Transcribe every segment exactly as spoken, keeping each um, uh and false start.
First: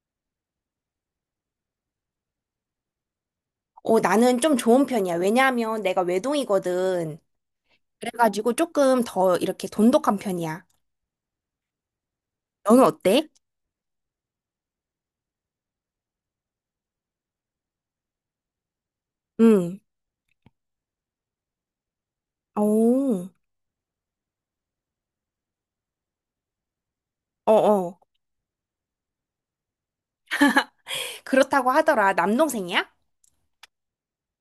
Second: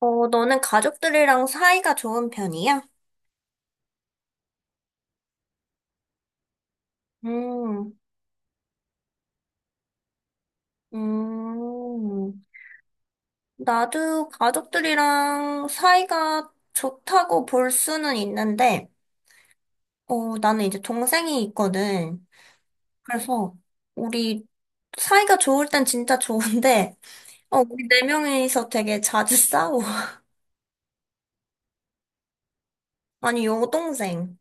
어, 너는 가족들이랑 사이가 좋은 편이야? 어, 나는 좀 좋은 편이야. 왜냐하면 내가 외동이거든. 음, 그래가지고 조금 더 이렇게 돈독한 편이야. 음, 너는 어때? 나도 가족들이랑 사이가 좋다고 볼 수는 있는데, 응. 어, 나는 이제 동생이 있거든. 오, 그래서 우리 사이가 좋을 땐 진짜 좋은데, 어, 우리 어어. 네 명이서 되게 자주 싸워. 그렇다고 하더라. 남동생이야? 아니, 여동생.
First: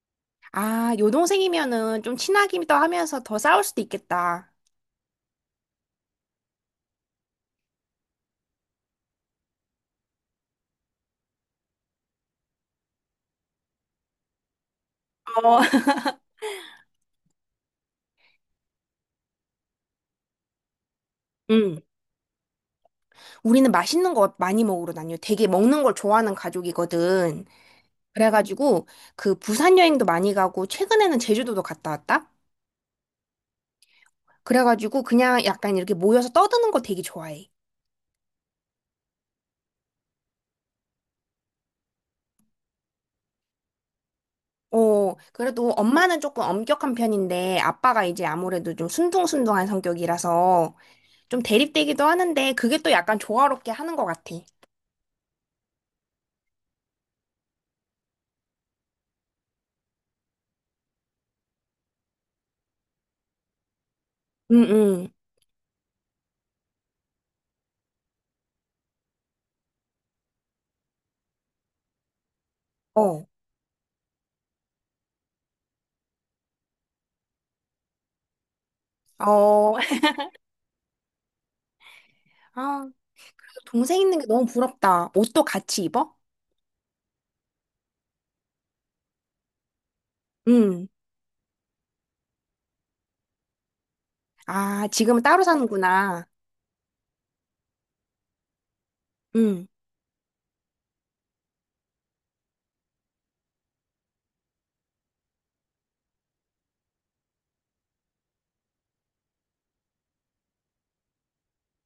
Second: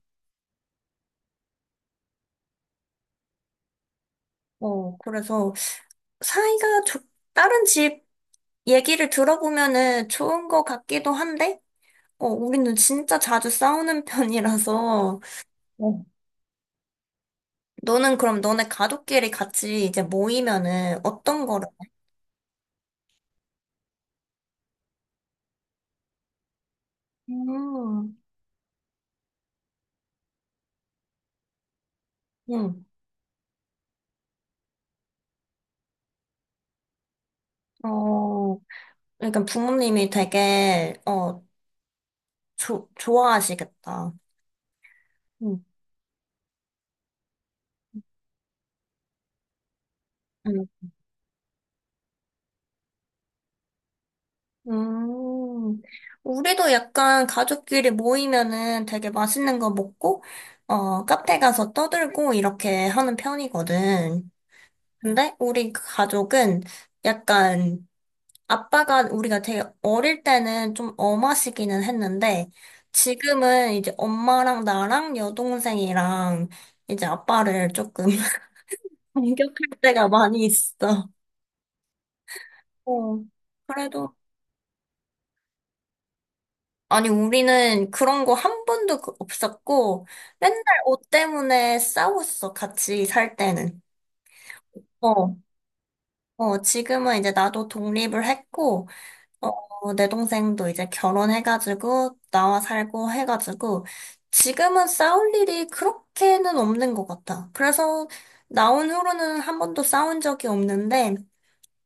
아, 여동생이면은 좀 친하기도 하면서 더 싸울 수도 있겠다. 어, 그래서 사이가 좋, 다른 집 얘기를 들어보면은 좋은 것 같기도 한데, 어, 우리는 진짜 자주 싸우는 편이라서, 어. 어. 너는 그럼 너네 가족끼리 같이 이제 모이면은 어떤 거를, 응. 우리는 맛있는 거 많이 먹으러 다녀. 되게 먹는 걸 좋아하는 가족이거든. 음, 그래가지고 그 부산 여행도 많이 가고 최근에는 제주도도 갔다 왔다. 응, 그래가지고 그냥 약간 이렇게 모여서 떠드는 거 되게 좋아해. 어, 그러니까 부모님이 되게, 어, 조, 좋아하시겠다. 어, 응, 그래도 엄마는 조금 엄격한 편인데 아빠가 이제 아무래도 좀 순둥순둥한 응. 성격이라서 좀 대립되기도 하는데 그게 또 약간 조화롭게 하는 것 같아. 음, 우리도 약간 가족끼리 모이면은 되게 맛있는 거 먹고, 어, 카페 가서 떠들고 이렇게 하는 편이거든. 응, 응. 근데 우리 가족은 약간 아빠가 우리가 되게 어릴 때는 좀 엄하시기는 했는데, 어, 지금은 이제 엄마랑 나랑 여동생이랑 이제 아빠를 조금 공격할 어. 때가 많이 있어. 아, 어. 동생 그래도, 있는 게 너무 부럽다. 옷도 같이 입어? 아니, 우리는 그런 거 한 번도 그- 없었고, 맨날 응. 옷 때문에 싸웠어, 같이 살 때는. 아, 지금은 어, 따로 사는구나. 어, 지금은 이제 나도 독립을 했고, 어, 응. 어, 내 동생도 이제 결혼해가지고, 나와 살고 해가지고, 지금은 싸울 일이 그렇게는 없는 것 같아. 그래서, 나온 후로는 한 번도 싸운 적이 없는데,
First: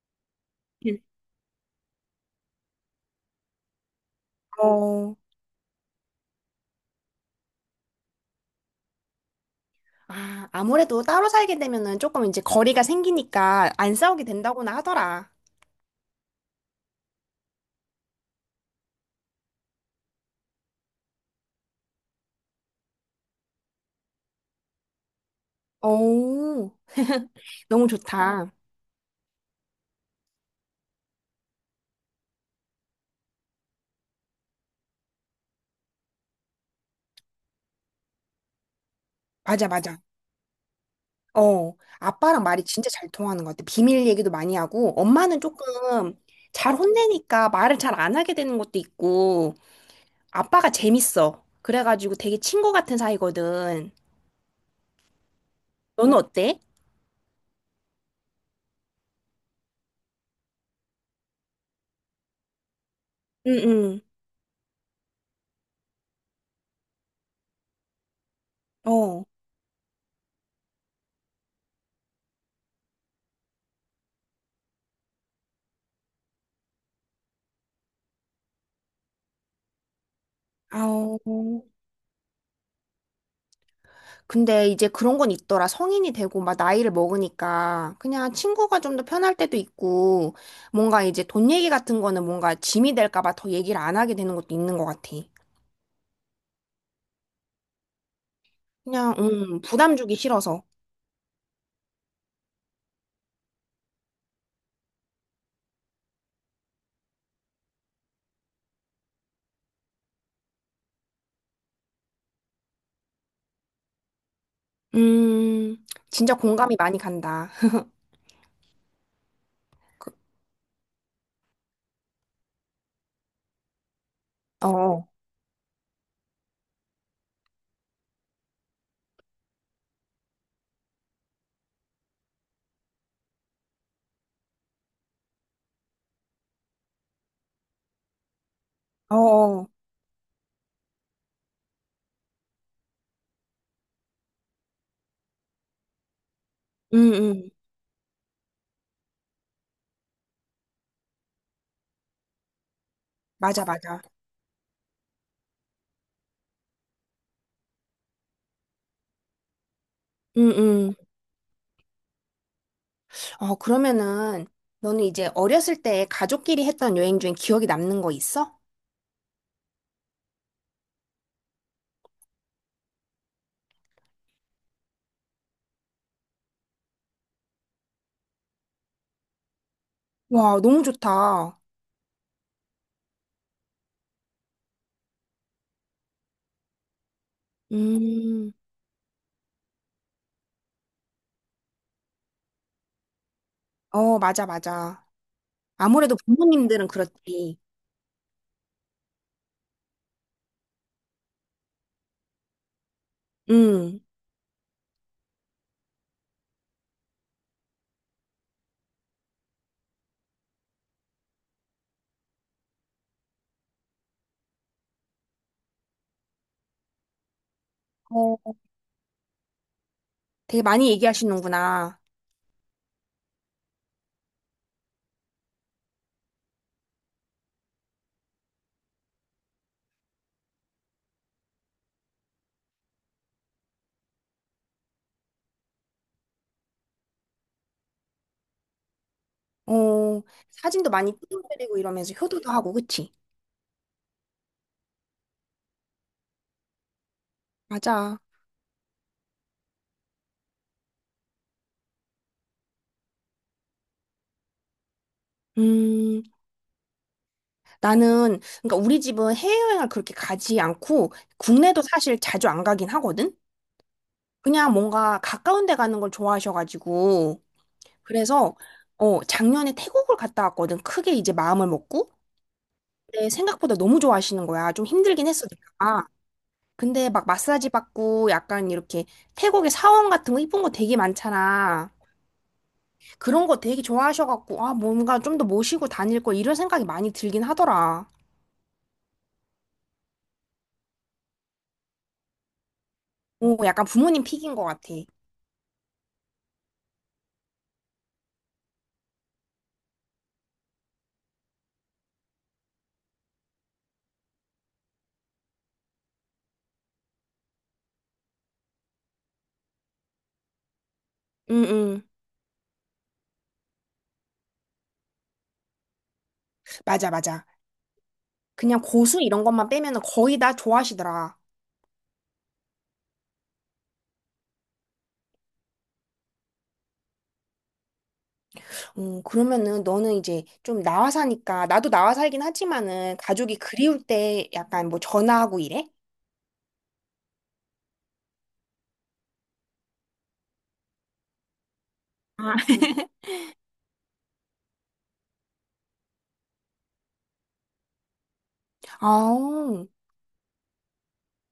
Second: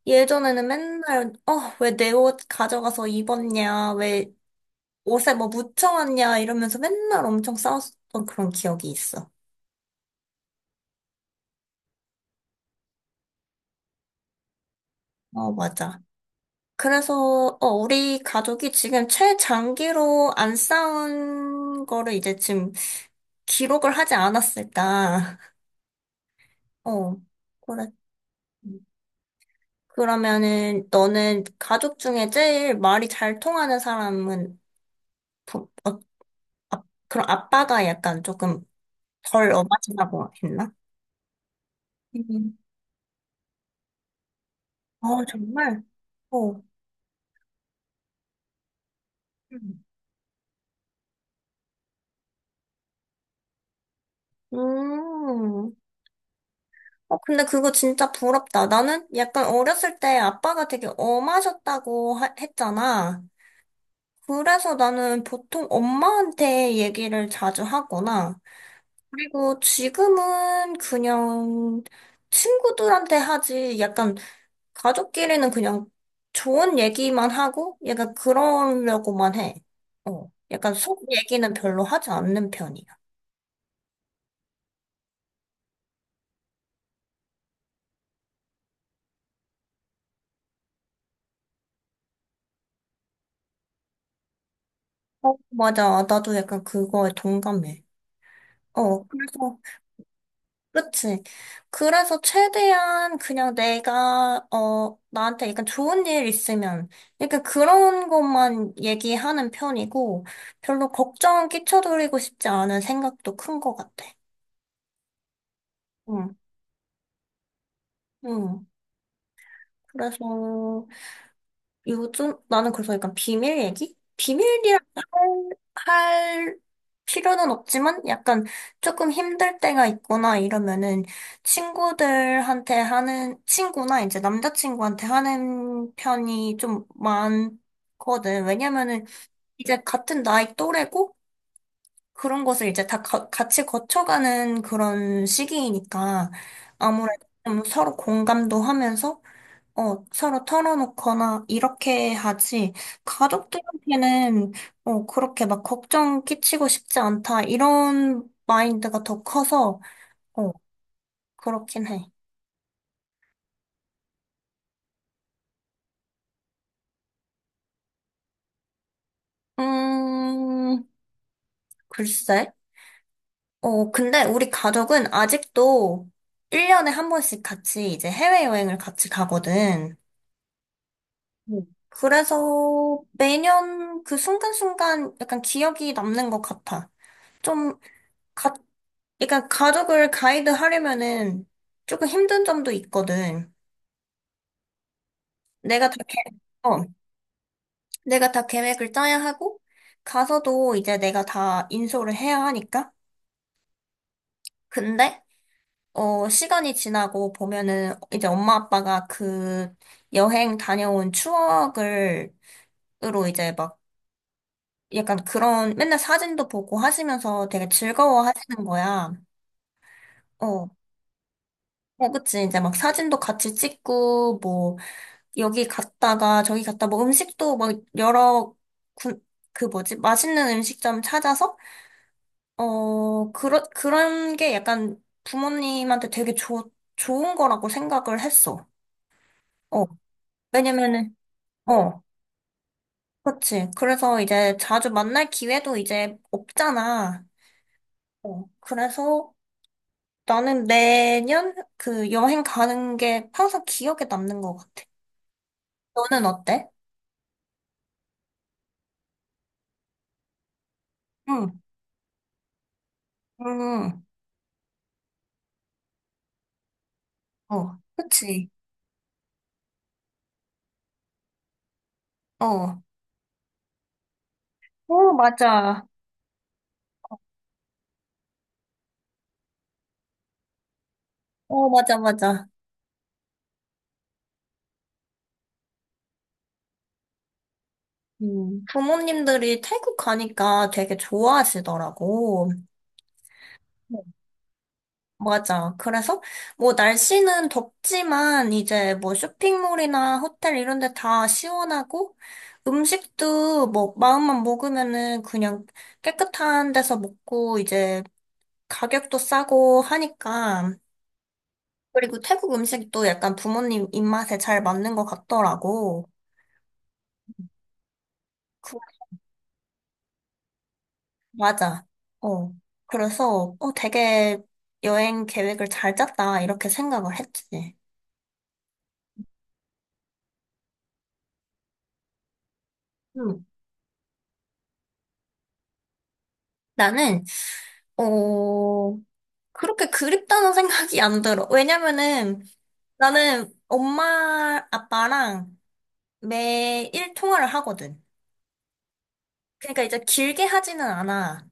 예전에는 맨날, 어, 왜 내 옷 가져가서 입었냐, 왜 어. 옷에 뭐 묻혀왔냐, 이러면서 맨날 엄청 싸웠던 그런 기억이 있어. 아, 아무래도 따로 살게 되면은 조금 이제 거리가 생기니까 안 싸우게 된다고나 하더라. 어, 맞아. 그래서, 어, 우리 가족이 지금 최장기로 안 싸운 거를 이제 지금 기록을 하지 않았을까. 오. 어, 너무 그래. 좋다. 그러면은 너는 가족 중에 제일 말이 잘 통하는 사람은 부, 어, 그럼 아빠가 약간 조금 덜 맞아, 맞아. 어마지라고 했나? 어, 아빠랑 음. 말이 진짜 잘 통하는 것 같아. 비밀 얘기도 많이 하고, 어, 엄마는 정말? 조금 어. 잘 혼내니까 말을 잘 안 하게 되는 것도 있고, 음. 아빠가 재밌어. 그래가지고 되게 친구 같은 사이거든. 음. 너는 어때? 어, 근데 그거 진짜 부럽다. 나는 약간 어렸을 때 아빠가 되게 엄하셨다고 하- 했잖아. 응, 그래서 나는 보통 엄마한테 얘기를 자주 하거나, 응. 어. 그리고 지금은 그냥 친구들한테 하지, 약간 가족끼리는 그냥 좋은 얘기만 하고, 약간 그러려고만 해. 어, 약간 속 아우. 얘기는 별로 하지 않는 편이야. 근데 이제 그런 건 있더라. 성인이 되고 막 나이를 먹으니까 그냥 친구가 좀 더 편할 때도 있고, 뭔가 이제 돈 얘기 같은 거는 뭔가 짐이 될까 봐 더 얘기를 안 하게 되는 것도 있는 것 같아. 어, 맞아. 나도 약간 그거에 동감해. 어, 그냥, 그래서 음, 부담 주기 싫어서. 그치. 그래서 최대한 그냥 내가, 어, 나한테 약간 좋은 일 있으면, 약간 그런 것만 얘기하는 편이고, 별로 걱정 끼쳐드리고 싶지 않은 생각도 큰 것 같아. 음, 응, 진짜 공감이 많이 간다. 응. 그래서, 요즘 나는 그래서 약간 비밀 얘기? 어, 비밀이라 어, 할, 할 필요는 없지만 약간 조금 힘들 때가 있거나 이러면은 친구들한테 하는, 친구나 이제 남자친구한테 하는 편이 좀 많거든. 왜냐면은 어. 이제 같은 나이 또래고 그런 것을 이제 다 가- 같이 거쳐가는 그런 시기이니까 음, 아무래도 음, 좀 서로 공감도 하면서 어, 서로 털어놓거나 이렇게 하지. 맞아, 맞아. 가족들한테는 어, 그렇게 막 걱정 끼치고 싶지 않다. 이런 마인드가 더 커서 음, 어, 음. 그렇긴 해. 어, 그러면은, 너는 이제 어렸을 때 가족끼리 했던 여행 중에 기억에 남는 거 있어? 음, 글쎄. 어, 근데 우리 가족은 아직도 일 년에 한 번씩 같이 이제 해외여행을 같이 가거든. 와, 너무 좋다. 음. 그래서 매년 그 순간순간 약간 기억이 남는 것 같아. 좀 음, 그러니까 가족을 가이드 하려면은 조금 힘든 점도 있거든. 어, 맞아, 맞아. 내가 다 계, 아무래도 어, 부모님들은 그렇지. 내가 다 계획을 짜야 하고, 가서도 이제 내가 다 인솔을 해야 하니까. 음, 근데, 어, 시간이 지나고 보면은 이제 엄마 아빠가 그 여행 다녀온 추억을, 으로 이제 막 약간 그런 맨날 사진도 보고 하시면서 되게 즐거워 하시는 어, 거야. 되게 어, 많이 얘기하시는구나. 어, 그치. 이제 막 사진도 같이 찍고, 뭐, 여기 갔다가 저기 갔다 뭐 음식도 막 여러 군, 그 뭐지? 맛있는 음식점 찾아서 어, 그런 그런 게 약간 부모님한테 되게 좋 좋은 거라고 생각을 했어. 어. 어, 사진도 많이 왜냐면은 찍어드리고 어. 이러면서 효도도 하고, 그치? 그렇지. 그래서 이제 자주 만날 기회도 이제 없잖아. 맞아. 어. 그래서 나는 매년 그 여행 가는 게 항상 기억에 남는 것 같아. 음, 너는 어때? 나는, 그러니까 우리 집은 해외여행을 그렇게 가지 않고 응. 국내도 사실 자주 안 가긴 하거든? 응. 그냥 뭔가 가까운 데 가는 걸 좋아하셔가지고. 응. 어. 그치. 그래서, 어, 작년에 태국을 갔다 왔거든. 크게 이제 마음을 먹고. 어. 근데 생각보다 너무 좋아하시는 거야. 좀 어, 힘들긴 했어, 맞아. 내가. 근데 막 마사지 받고 약간 이렇게 태국의 사원 같은 거 이쁜 거 되게 어, 많잖아. 맞아, 맞아. 그런 거 되게 좋아하셔갖고, 아, 뭔가 좀 더 모시고 다닐 걸 이런 생각이 많이 들긴 하더라. 음, 부모님들이 태국 가니까 되게 좋아하시더라고. 오, 약간 네. 부모님 픽인 것 같아. 맞아. 그래서 뭐 날씨는 덥지만 이제 뭐 쇼핑몰이나 호텔 이런 데 다 시원하고 음식도 뭐 마음만 먹으면은 그냥 깨끗한 데서 먹고 이제 가격도 싸고 하니까 응, 응. 그리고 태국 음식도 약간 부모님 입맛에 잘 맞는 것 같더라고. 맞아, 맞아. 그냥 고수 이런 것만 빼면은 거의 다 좋아하시더라. 맞아. 어. 그래서, 어, 되게 여행 계획을 잘 짰다, 이렇게 생각을 했지. 음, 그러면은 너는 이제 좀 나와 사니까, 나도 나와 살긴 하지만은 음. 가족이 그리울 때 약간 뭐 전화하고 이래? 나는, 어, 그렇게 그립다는 생각이 안 들어. 왜냐면은 나는 엄마, 아빠랑 매일 통화를 하거든. 아, 그러니까 응, 이제 길게 하지는 않아.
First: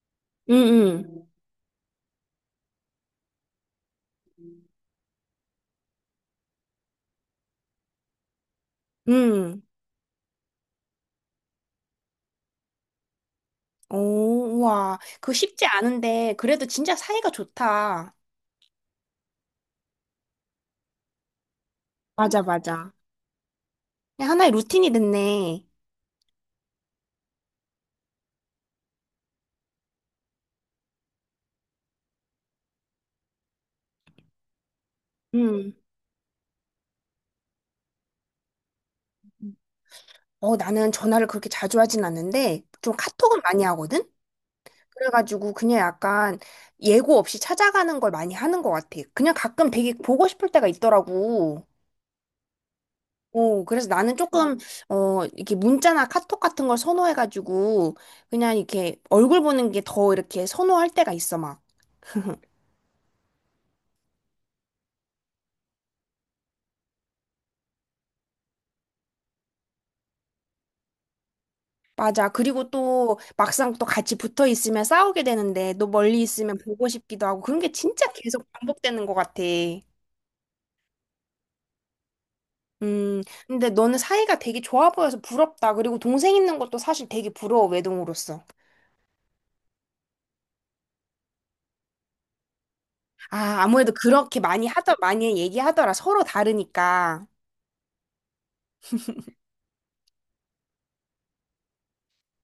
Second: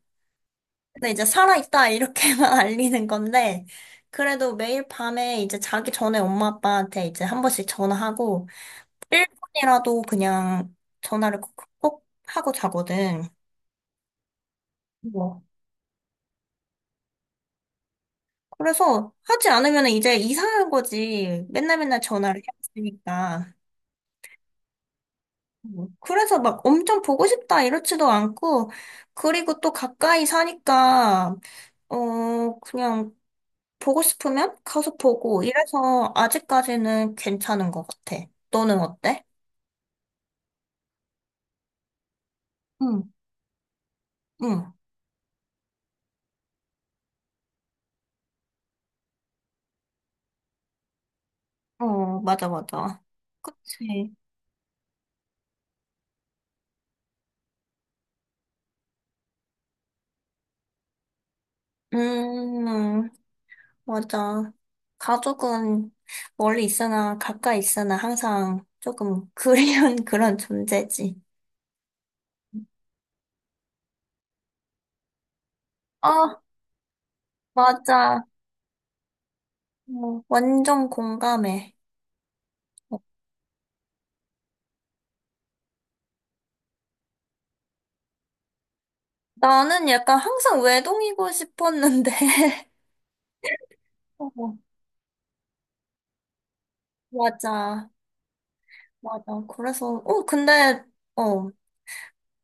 근데 이제 응, 살아있다, 이렇게만 알리는 건데, 그래도 매일 밤에 이제 자기 전에 엄마, 아빠한테 이제 한 번씩 전화하고, 응. 일 분이라도 그냥 전화를 꼭, 꼭 하고 자거든. 오, 우와. 그거 뭐. 쉽지 않은데, 그래도 진짜 사이가 좋다. 그래서 하지 않으면 이제 이상한 거지. 맨날 맨날 전화를 맞아, 맞아. 해봤으니까. 그냥 하나의 루틴이 됐네. 뭐. 그래서 막 엄청 보고 싶다 이렇지도 않고, 그리고 또 가까이 사니까, 어, 그냥 보고 싶으면 가서 보고 응. 이래서 아직까지는 괜찮은 것 같아. 너는 어때? 어, 나는 전화를 그렇게 자주 하진 않는데, 좀 응, 카톡은 많이 하거든? 응. 그래가지고 그냥 약간 예고 없이 찾아가는 걸 많이 하는 것 같아. 그냥 가끔 되게 보고 싶을 때가 있더라고. 어, 맞아, 맞아. 오, 그래서 그치. 나는 조금, 어, 이렇게 문자나 카톡 같은 걸 선호해가지고, 그냥 이렇게 얼굴 보는 게 더 이렇게 선호할 때가 있어, 막. 음, 맞아. 가족은 멀리 있으나 가까이 있으나 항상 조금 그리운 그런 존재지. 맞아. 그리고 또 막상 또 같이 붙어 있으면 싸우게 되는데, 또 멀리 아, 있으면 보고 싶기도 하고, 그런 게 진짜 맞아. 계속 반복되는 것 같아. 어, 완전 공감해. 어, 음, 근데 너는 사이가 되게 좋아 보여서 부럽다. 그리고 동생 있는 것도 사실 되게 부러워, 외동으로서. 나는 약간 항상 외동이고 싶었는데. 아, 아무래도 그렇게 어, 많이 하더, 많이 얘기하더라. 서로 다르니까. 맞아. 맞아. 그래서, 어, 근데, 어,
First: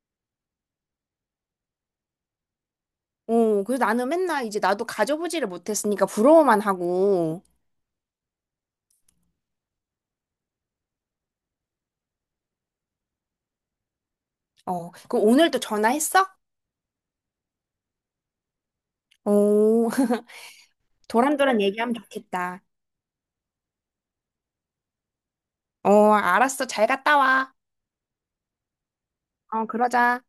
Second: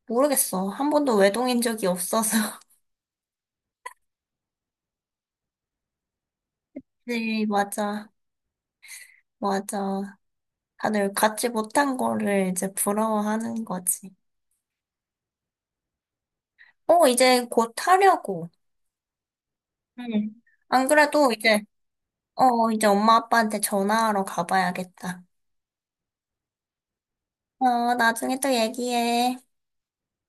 모르겠어. 한 번도 외동인 적이 없어서. 어, 그래서 나는 맨날 이제 나도 가져보지를 못했으니까 부러워만 하고. 네, 맞아. 맞아. 다들 갖지 못한 거를 이제 부러워하는 거지. 어, 그럼 오늘 또 전화했어? 어, 이제 곧 하려고. 오 응. 안 그래도 도란도란 이제, 얘기하면 좋겠다. 어, 이제 엄마 아빠한테 전화하러 가봐야겠다. 어, 알았어. 잘 갔다 와. 어, 나중에 또 얘기해. 어, 그러자.